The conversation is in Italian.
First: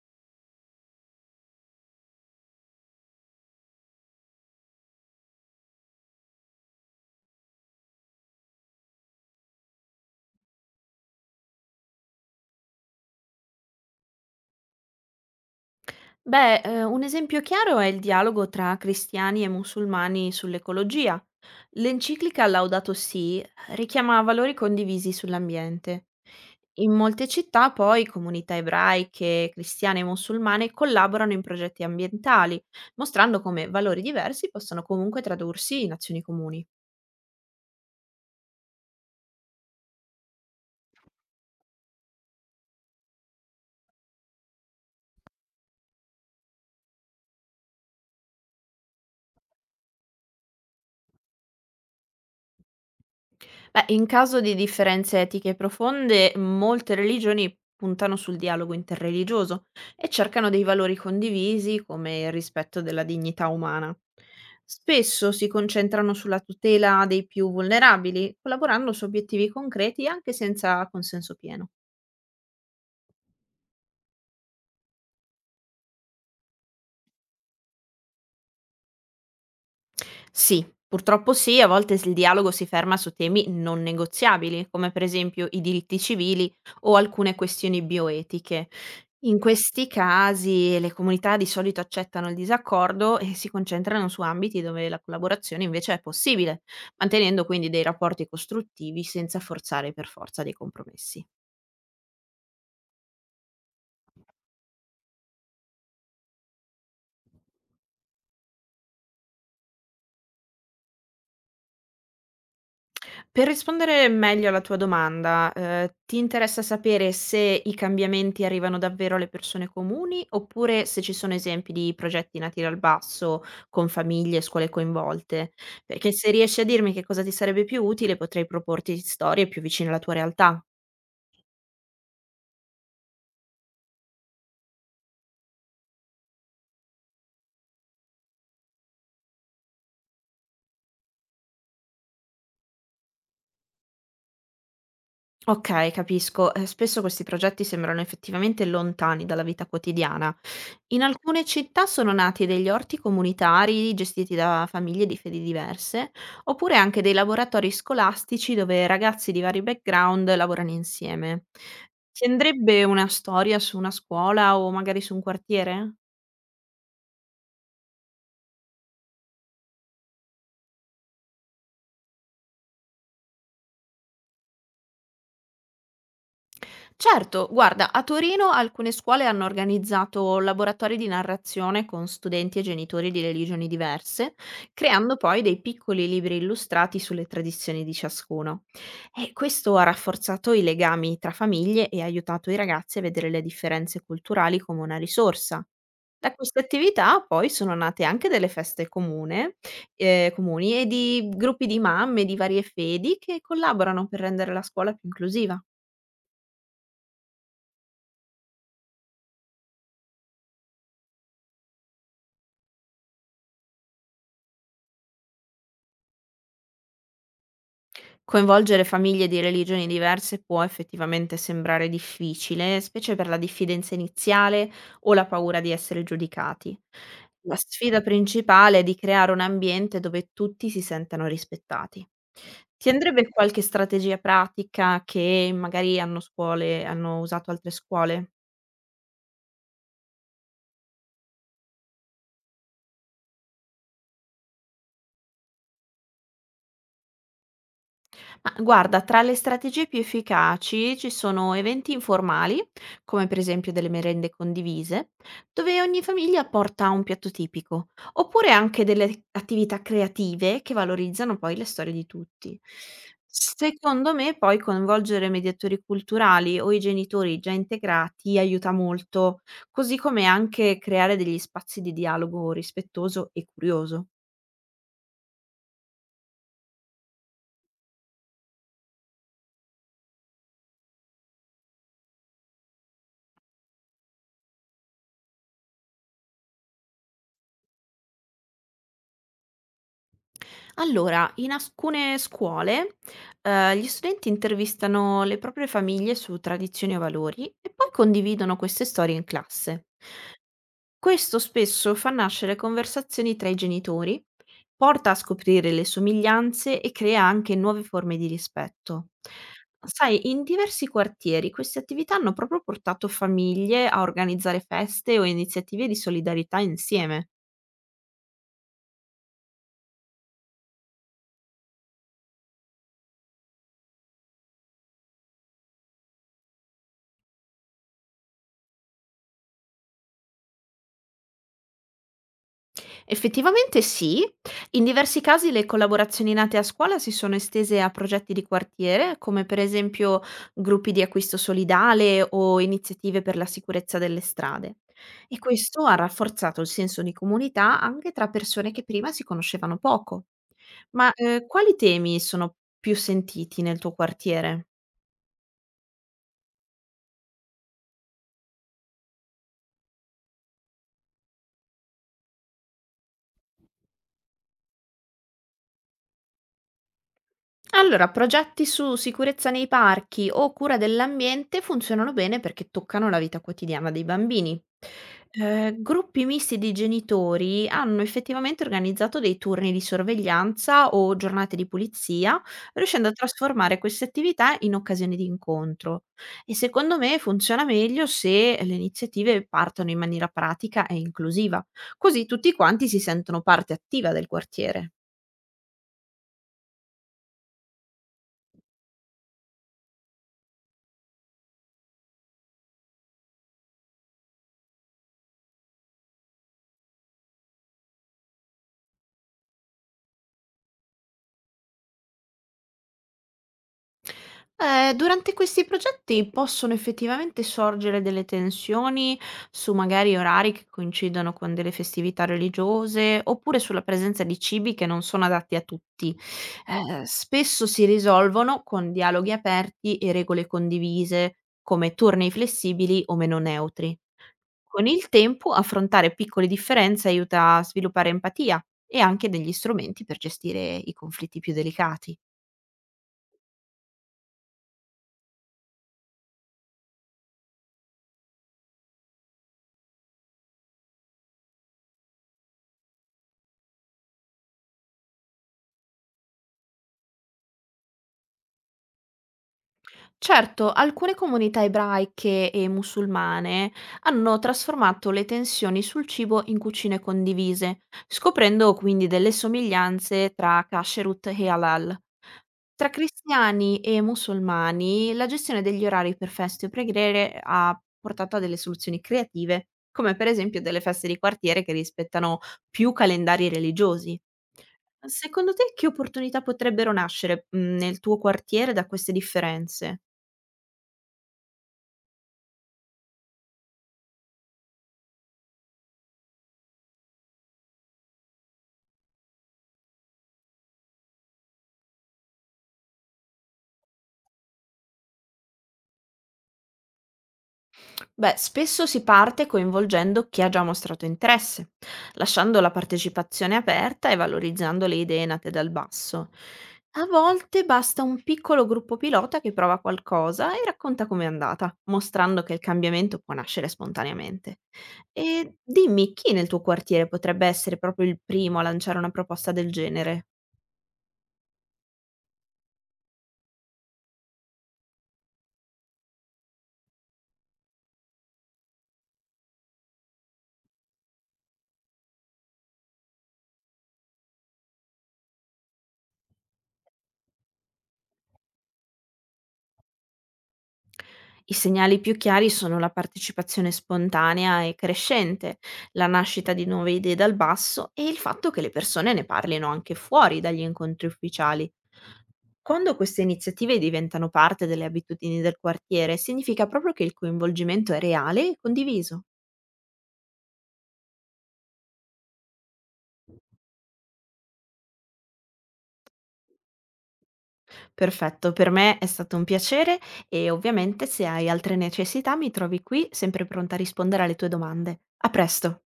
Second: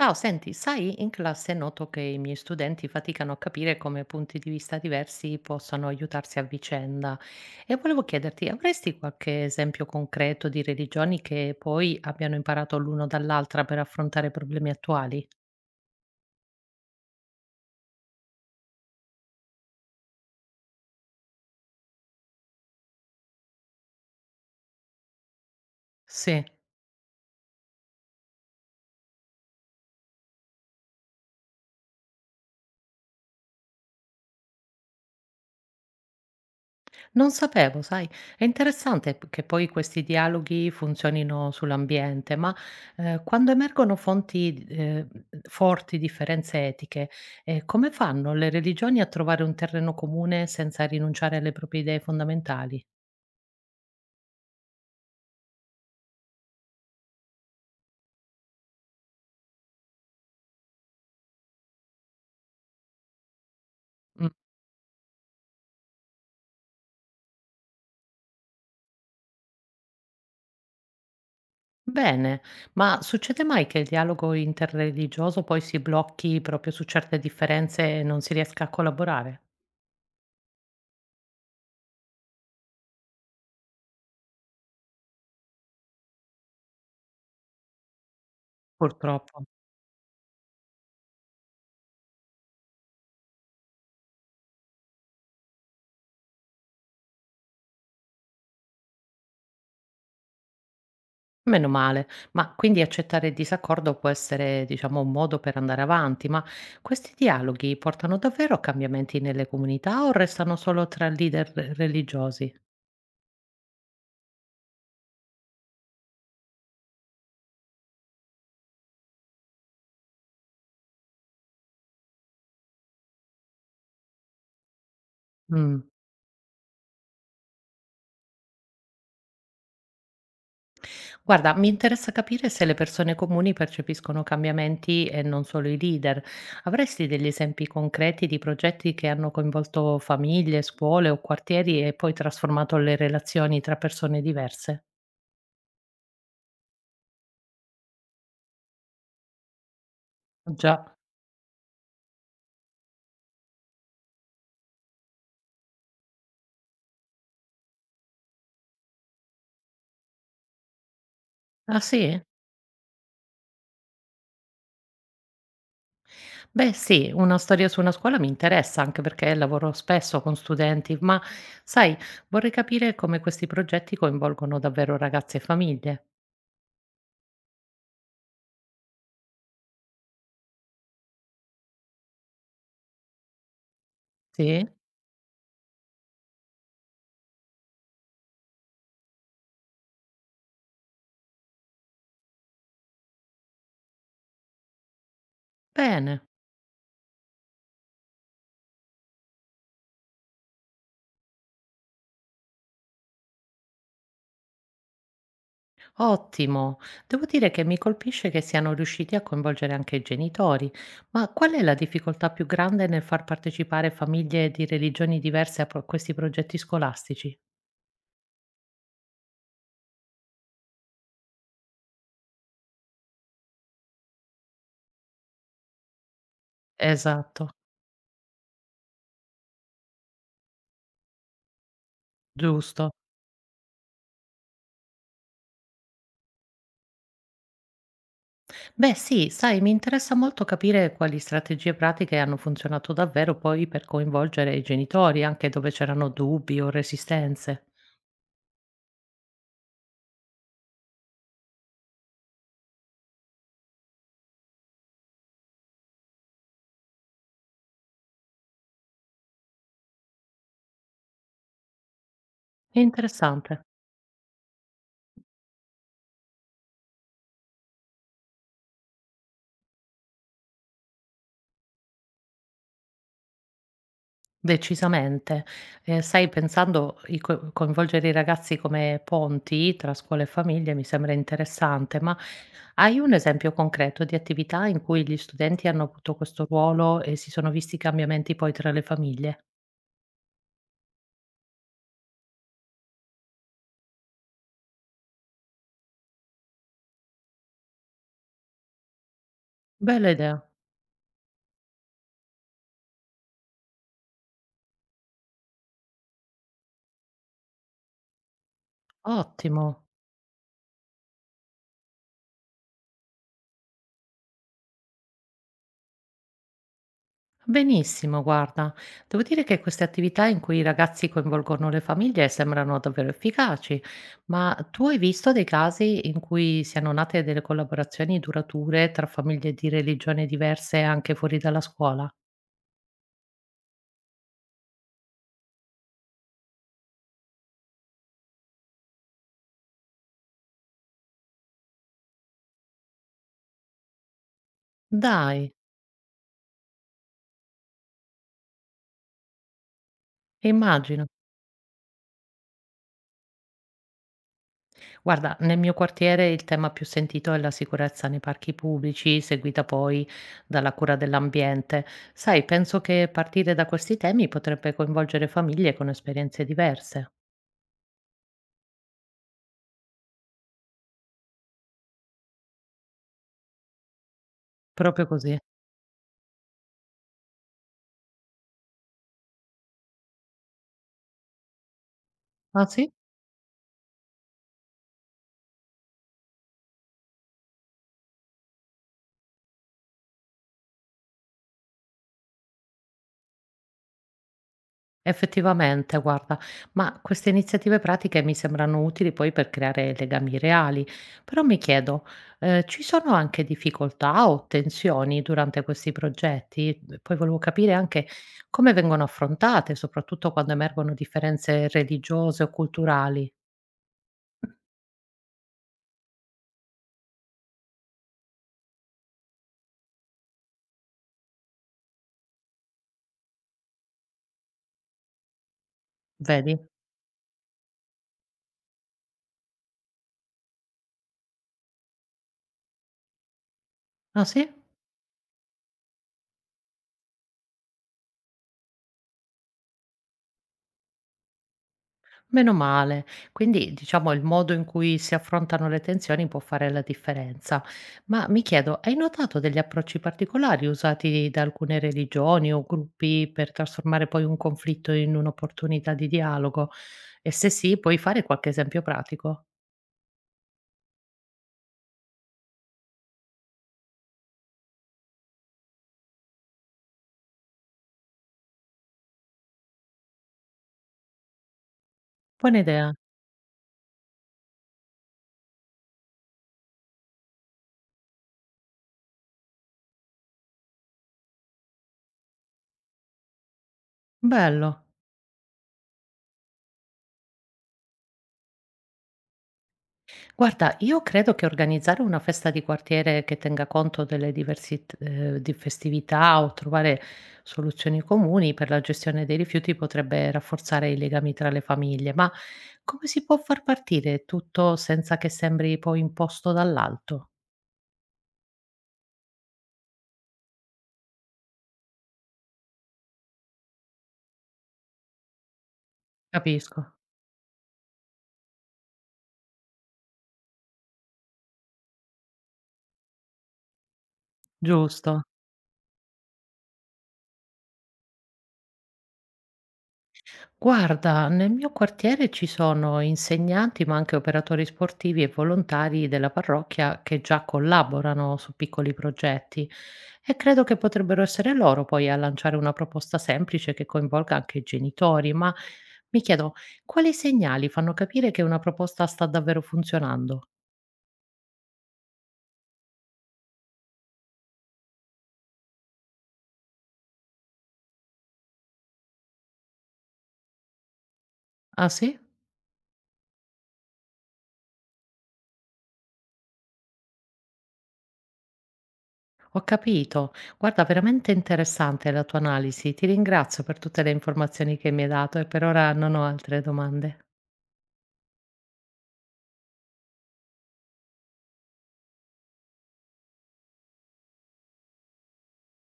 Ciao, senti, sai, in classe noto che i miei studenti faticano a capire come punti di vista diversi possano aiutarsi a vicenda e volevo chiederti, avresti qualche esempio concreto di religioni che poi abbiano imparato l'uno dall'altra per affrontare problemi attuali? Beh, un esempio chiaro è il dialogo tra cristiani e musulmani sull'ecologia. L'enciclica Laudato Si richiama valori condivisi sull'ambiente. Sì. In molte città poi comunità ebraiche, cristiane e musulmane collaborano in progetti ambientali, mostrando come valori diversi possono comunque tradursi in azioni comuni. Non sapevo, sai, è interessante che poi questi dialoghi funzionino sull'ambiente, ma quando emergono fonti, forti differenze etiche, come fanno le religioni a trovare un terreno comune senza rinunciare alle proprie idee fondamentali? Beh, in caso di differenze etiche profonde, molte religioni puntano sul dialogo interreligioso e cercano dei valori condivisi come il rispetto della dignità umana. Mm. Spesso si concentrano sulla tutela dei più vulnerabili, collaborando su obiettivi concreti anche senza consenso pieno. Bene, ma succede mai che il dialogo interreligioso poi si blocchi proprio su certe differenze e non si riesca a collaborare? Sì, purtroppo sì, a volte s il dialogo si ferma su temi non negoziabili, come per esempio i diritti civili o alcune questioni bioetiche. In Purtroppo. questi casi le comunità di solito accettano il disaccordo e si concentrano su ambiti dove la collaborazione invece è possibile, mantenendo quindi dei rapporti costruttivi senza forzare per forza dei compromessi. Meno male, ma quindi accettare il disaccordo può essere, diciamo, un modo per andare avanti, ma questi dialoghi portano davvero a cambiamenti nelle comunità o restano solo tra leader religiosi? Per rispondere meglio alla tua domanda, ti interessa sapere se i cambiamenti arrivano davvero alle persone comuni, oppure se ci sono esempi di progetti nati dal basso, con famiglie e scuole coinvolte? Mm. Perché se riesci a dirmi che cosa ti sarebbe più utile, potrei proporti storie più vicine alla tua realtà. Guarda, mi interessa capire se le persone comuni percepiscono cambiamenti e non solo i leader. Avresti degli esempi concreti di progetti che hanno coinvolto famiglie, scuole o quartieri e poi trasformato le relazioni tra persone diverse? Okay, capisco. Spesso questi progetti sembrano effettivamente lontani dalla vita quotidiana. Già. In alcune città sono nati degli orti comunitari gestiti da famiglie di fedi diverse, oppure anche dei laboratori scolastici dove ragazzi di vari background lavorano insieme. Ah sì? Ti andrebbe una storia su una scuola o magari su un quartiere? Beh sì, una storia su una scuola mi interessa, anche perché lavoro spesso con studenti, ma sai, vorrei capire come questi progetti coinvolgono davvero ragazze e famiglie. Certo, guarda, a Torino alcune scuole hanno organizzato laboratori di narrazione con studenti e genitori di religioni diverse, Sì? creando poi dei piccoli libri illustrati sulle tradizioni di ciascuno. E questo ha rafforzato i legami tra famiglie e ha aiutato i ragazzi a vedere le differenze culturali come una risorsa. Bene. Da queste attività poi sono nate anche delle feste comuni e di gruppi di mamme di varie fedi che collaborano per rendere la scuola più inclusiva. Ottimo. Devo dire che mi colpisce che siano riusciti a coinvolgere anche i genitori, ma qual è la difficoltà più grande nel far partecipare famiglie di religioni diverse a questi progetti scolastici? Coinvolgere famiglie di religioni diverse può effettivamente sembrare difficile, specie per la diffidenza iniziale o la paura di essere giudicati. Esatto. La sfida principale è di creare un ambiente dove tutti si sentano rispettati. Ti Giusto. andrebbe qualche strategia pratica che magari hanno usato altre scuole? Beh sì, sai, mi interessa molto capire quali strategie pratiche hanno funzionato davvero poi per coinvolgere i genitori, anche dove c'erano dubbi o resistenze. Ma guarda, tra le strategie più efficaci ci sono eventi informali, come per esempio delle merende condivise, dove ogni famiglia porta un piatto tipico, oppure anche delle attività creative che valorizzano poi le storie di tutti. È interessante. Secondo me, poi coinvolgere mediatori culturali o i genitori già integrati aiuta molto, così come anche creare degli spazi di dialogo rispettoso e curioso. Decisamente. Sai, pensando di coinvolgere i ragazzi come ponti tra scuola e famiglia mi sembra interessante, ma hai un esempio concreto di attività in cui gli studenti hanno avuto questo ruolo e si sono visti i cambiamenti poi tra le famiglie? Allora, in alcune scuole, gli studenti intervistano le proprie famiglie su tradizioni e valori e poi condividono queste storie in classe. Bella idea. Questo spesso fa nascere conversazioni tra i genitori, porta a scoprire le somiglianze e crea anche nuove forme di rispetto. Ottimo. Sai, in diversi quartieri queste attività hanno proprio portato famiglie a organizzare feste o iniziative di solidarietà insieme. Benissimo, guarda, devo dire che queste attività in cui i ragazzi coinvolgono le famiglie sembrano davvero efficaci, ma tu hai visto dei casi in cui siano nate delle collaborazioni durature tra famiglie di religioni diverse anche fuori dalla scuola? Effettivamente sì. In diversi casi le collaborazioni nate a scuola si sono estese a progetti di quartiere, come per esempio gruppi di acquisto solidale o iniziative per la sicurezza delle strade. E Dai, questo ha rafforzato il senso di comunità anche tra persone che prima si conoscevano poco. immagino. Ma quali temi sono più sentiti nel tuo quartiere? Guarda, nel mio quartiere il tema più sentito è la sicurezza nei parchi pubblici, seguita poi dalla cura dell'ambiente. Sai, penso che partire da questi temi potrebbe coinvolgere famiglie con esperienze diverse. Allora, progetti su sicurezza nei parchi o cura dell'ambiente funzionano bene perché toccano la vita quotidiana dei bambini. Proprio così. Gruppi misti di genitori hanno effettivamente organizzato dei turni di sorveglianza o giornate di pulizia, Ah sì? riuscendo a trasformare queste attività in occasioni di incontro. E secondo me funziona meglio se le iniziative partono in maniera pratica e inclusiva, così tutti quanti si sentono parte attiva del quartiere. Effettivamente guarda, ma queste iniziative pratiche mi sembrano utili poi per creare legami reali, però mi chiedo, ci sono anche difficoltà o tensioni durante questi progetti? Poi volevo capire anche come vengono affrontate, soprattutto quando emergono differenze religiose o culturali. Durante questi progetti possono effettivamente sorgere delle tensioni su magari orari che coincidono con delle festività religiose, oppure sulla presenza di cibi che non sono adatti a tutti. Vedi? Spesso si risolvono con dialoghi aperti e regole condivise, come turni flessibili o meno neutri. Ah sì? Con il tempo affrontare piccole differenze aiuta a sviluppare empatia e anche degli strumenti per gestire i conflitti più delicati. Meno male. Quindi, diciamo, il modo in cui si affrontano le tensioni può fare la differenza. Ma mi chiedo, hai notato degli approcci particolari usati da alcune religioni o gruppi per trasformare poi un conflitto in un'opportunità di dialogo? E se sì, puoi fare qualche esempio pratico? Certo, alcune comunità ebraiche e musulmane hanno trasformato le tensioni sul cibo in cucine condivise, scoprendo quindi delle somiglianze tra kasherut e halal. Buona Tra idea. cristiani e musulmani, la gestione degli orari per feste o preghiere ha portato a delle soluzioni creative, come per esempio delle feste di quartiere che rispettano più calendari religiosi. Bello. Secondo te che opportunità potrebbero nascere, nel tuo quartiere da queste differenze? Guarda, io credo che organizzare una festa di quartiere che tenga conto delle di festività o trovare soluzioni comuni per la gestione dei rifiuti potrebbe rafforzare i legami tra le famiglie, ma come si può far partire tutto senza che sembri poi imposto dall'alto? Beh, spesso si parte coinvolgendo chi ha già mostrato interesse, lasciando la partecipazione aperta e valorizzando le idee nate dal basso. Capisco. A volte basta un piccolo gruppo pilota che prova qualcosa e racconta com'è andata, mostrando che il cambiamento può nascere spontaneamente. Giusto. E dimmi, chi nel tuo quartiere potrebbe essere proprio il primo a lanciare una proposta del genere? Guarda, nel mio quartiere ci sono insegnanti, ma anche operatori sportivi e volontari della parrocchia che già collaborano su piccoli progetti e credo che potrebbero essere loro poi a lanciare una proposta semplice che coinvolga anche i genitori, ma mi chiedo quali segnali fanno capire che una proposta sta davvero funzionando? I segnali più chiari sono la partecipazione spontanea e crescente, la nascita di nuove idee dal basso e il fatto che le persone ne parlino anche fuori dagli incontri ufficiali. Ah sì? Quando queste iniziative diventano parte delle abitudini del quartiere, significa proprio che il coinvolgimento è reale e condiviso. Ho capito. Guarda, veramente interessante la tua analisi. Ti ringrazio per tutte le informazioni che mi hai dato e per ora non ho altre domande. Perfetto, per me è stato un piacere e ovviamente se hai altre necessità mi trovi qui sempre pronta a rispondere alle tue domande. A presto!